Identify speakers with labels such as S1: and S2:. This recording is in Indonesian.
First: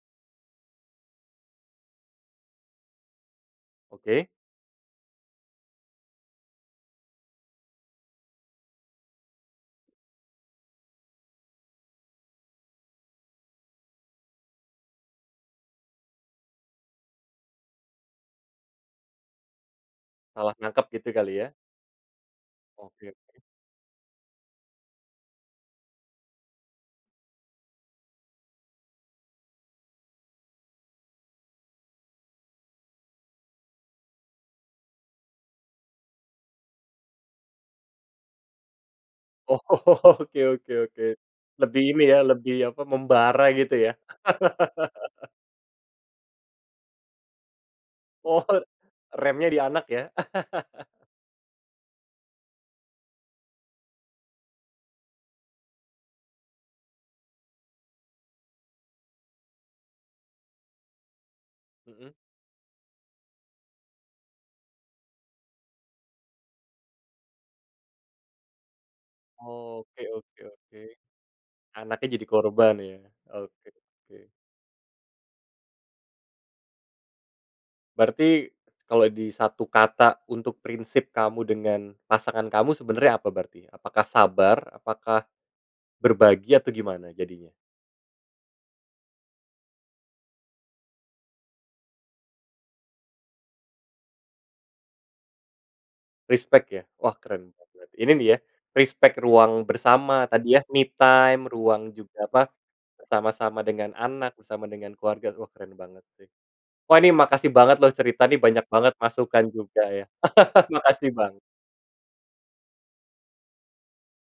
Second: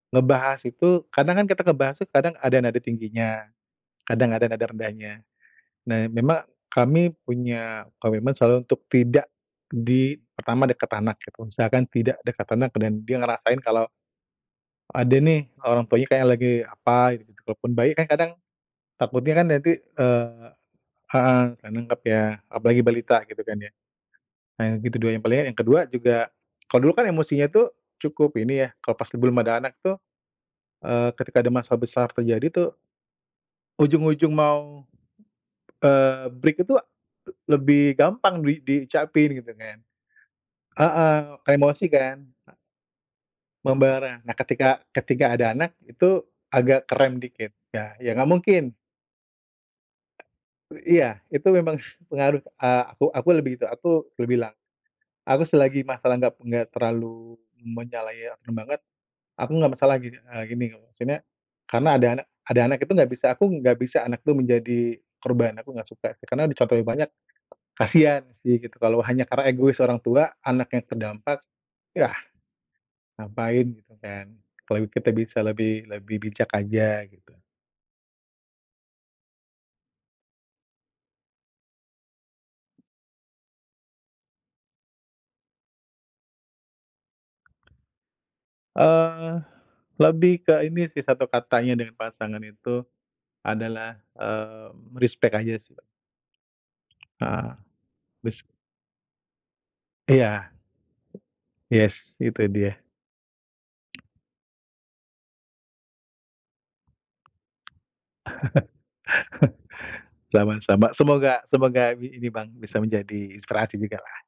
S1: Ngebahas itu kadang kan kita ngebahas itu kadang ada nada tingginya,
S2: Oke.
S1: kadang ada nada rendahnya. Nah, memang kami punya komitmen selalu untuk tidak di pertama dekat anak gitu. Misalkan tidak dekat anak, dan dia ngerasain kalau ada nih, orang tuanya kayak lagi apa gitu. Walaupun bayi kan kadang takutnya kan nanti, eee
S2: Salah nangkep gitu kali
S1: heeh,
S2: ya?
S1: nggak nangkap ya. Apalagi
S2: Oke.
S1: balita gitu kan ya. Nah yang kedua yang paling, eee, yang kedua juga, kalau dulu kan emosinya itu cukup ini ya, kalau pas belum ada anak tuh, eee, ketika ada masalah besar terjadi tuh, ujung-ujung mau, eee, break itu lebih gampang di diucapin gitu
S2: Oh.
S1: kan.
S2: Oke oke oke.
S1: Heeh. Kayak
S2: Lebih
S1: emosi
S2: ini
S1: kan?
S2: ya, lebih
S1: Eee.
S2: apa, membara gitu ya?
S1: Membara. Nah ketika ketika ada anak itu agak kerem dikit ya. Ya nggak
S2: Oh,
S1: mungkin.
S2: remnya di anak ya.
S1: I iya, itu memang pengaruh, eee, aku aku lebih itu, aku dah bilang. Aku selagi masalah nggak nggak terlalu menyalahikan banget, aku enggak masalahin, eee, gini, maksudnya karena ada
S2: Mhm.
S1: anak ada anak itu nggak bisa aku nggak bisa anak itu menjadi korban. Aku nggak suka. Karena di contoh yang banyak, kasihan sih gitu, kalau hanya karena egois
S2: Oh,
S1: orang
S2: oke
S1: tua,
S2: oke oke.
S1: anaknya terdampak,
S2: Anaknya
S1: ya
S2: jadi korban ya.
S1: ngapain
S2: Oke
S1: gitu kan?
S2: oke.
S1: Kalau kita bisa lebih lebih bijak aja gitu.
S2: Berarti kalau di 1 kata untuk prinsip kamu dengan pasangan kamu sebenarnya apa berarti? Apakah "sabar," apakah "berbagi," atau gimana jadinya?
S1: Eee, lebih ke ini sih satu katanya dari pasangan itu adalah, eee, respect aja sih.
S2: Respect ya? Wah, keren
S1: Heeh,
S2: banget! Ini nih ya
S1: bes
S2: respect ruang bersama
S1: Iya.
S2: tadi ya, me time, ruang
S1: Yes,
S2: juga,
S1: itu
S2: apa,
S1: dia.
S2: bersama-sama dengan anak, bersama dengan keluarga, wah keren banget! Wah ini makasih banget loh cerita nih banyak banget masukan juga ya.
S1: Sama-sama.
S2: Makasih, Bang.
S1: Semoga semoga bi ini, Bang, bisa menjadi inspirasi jugalah.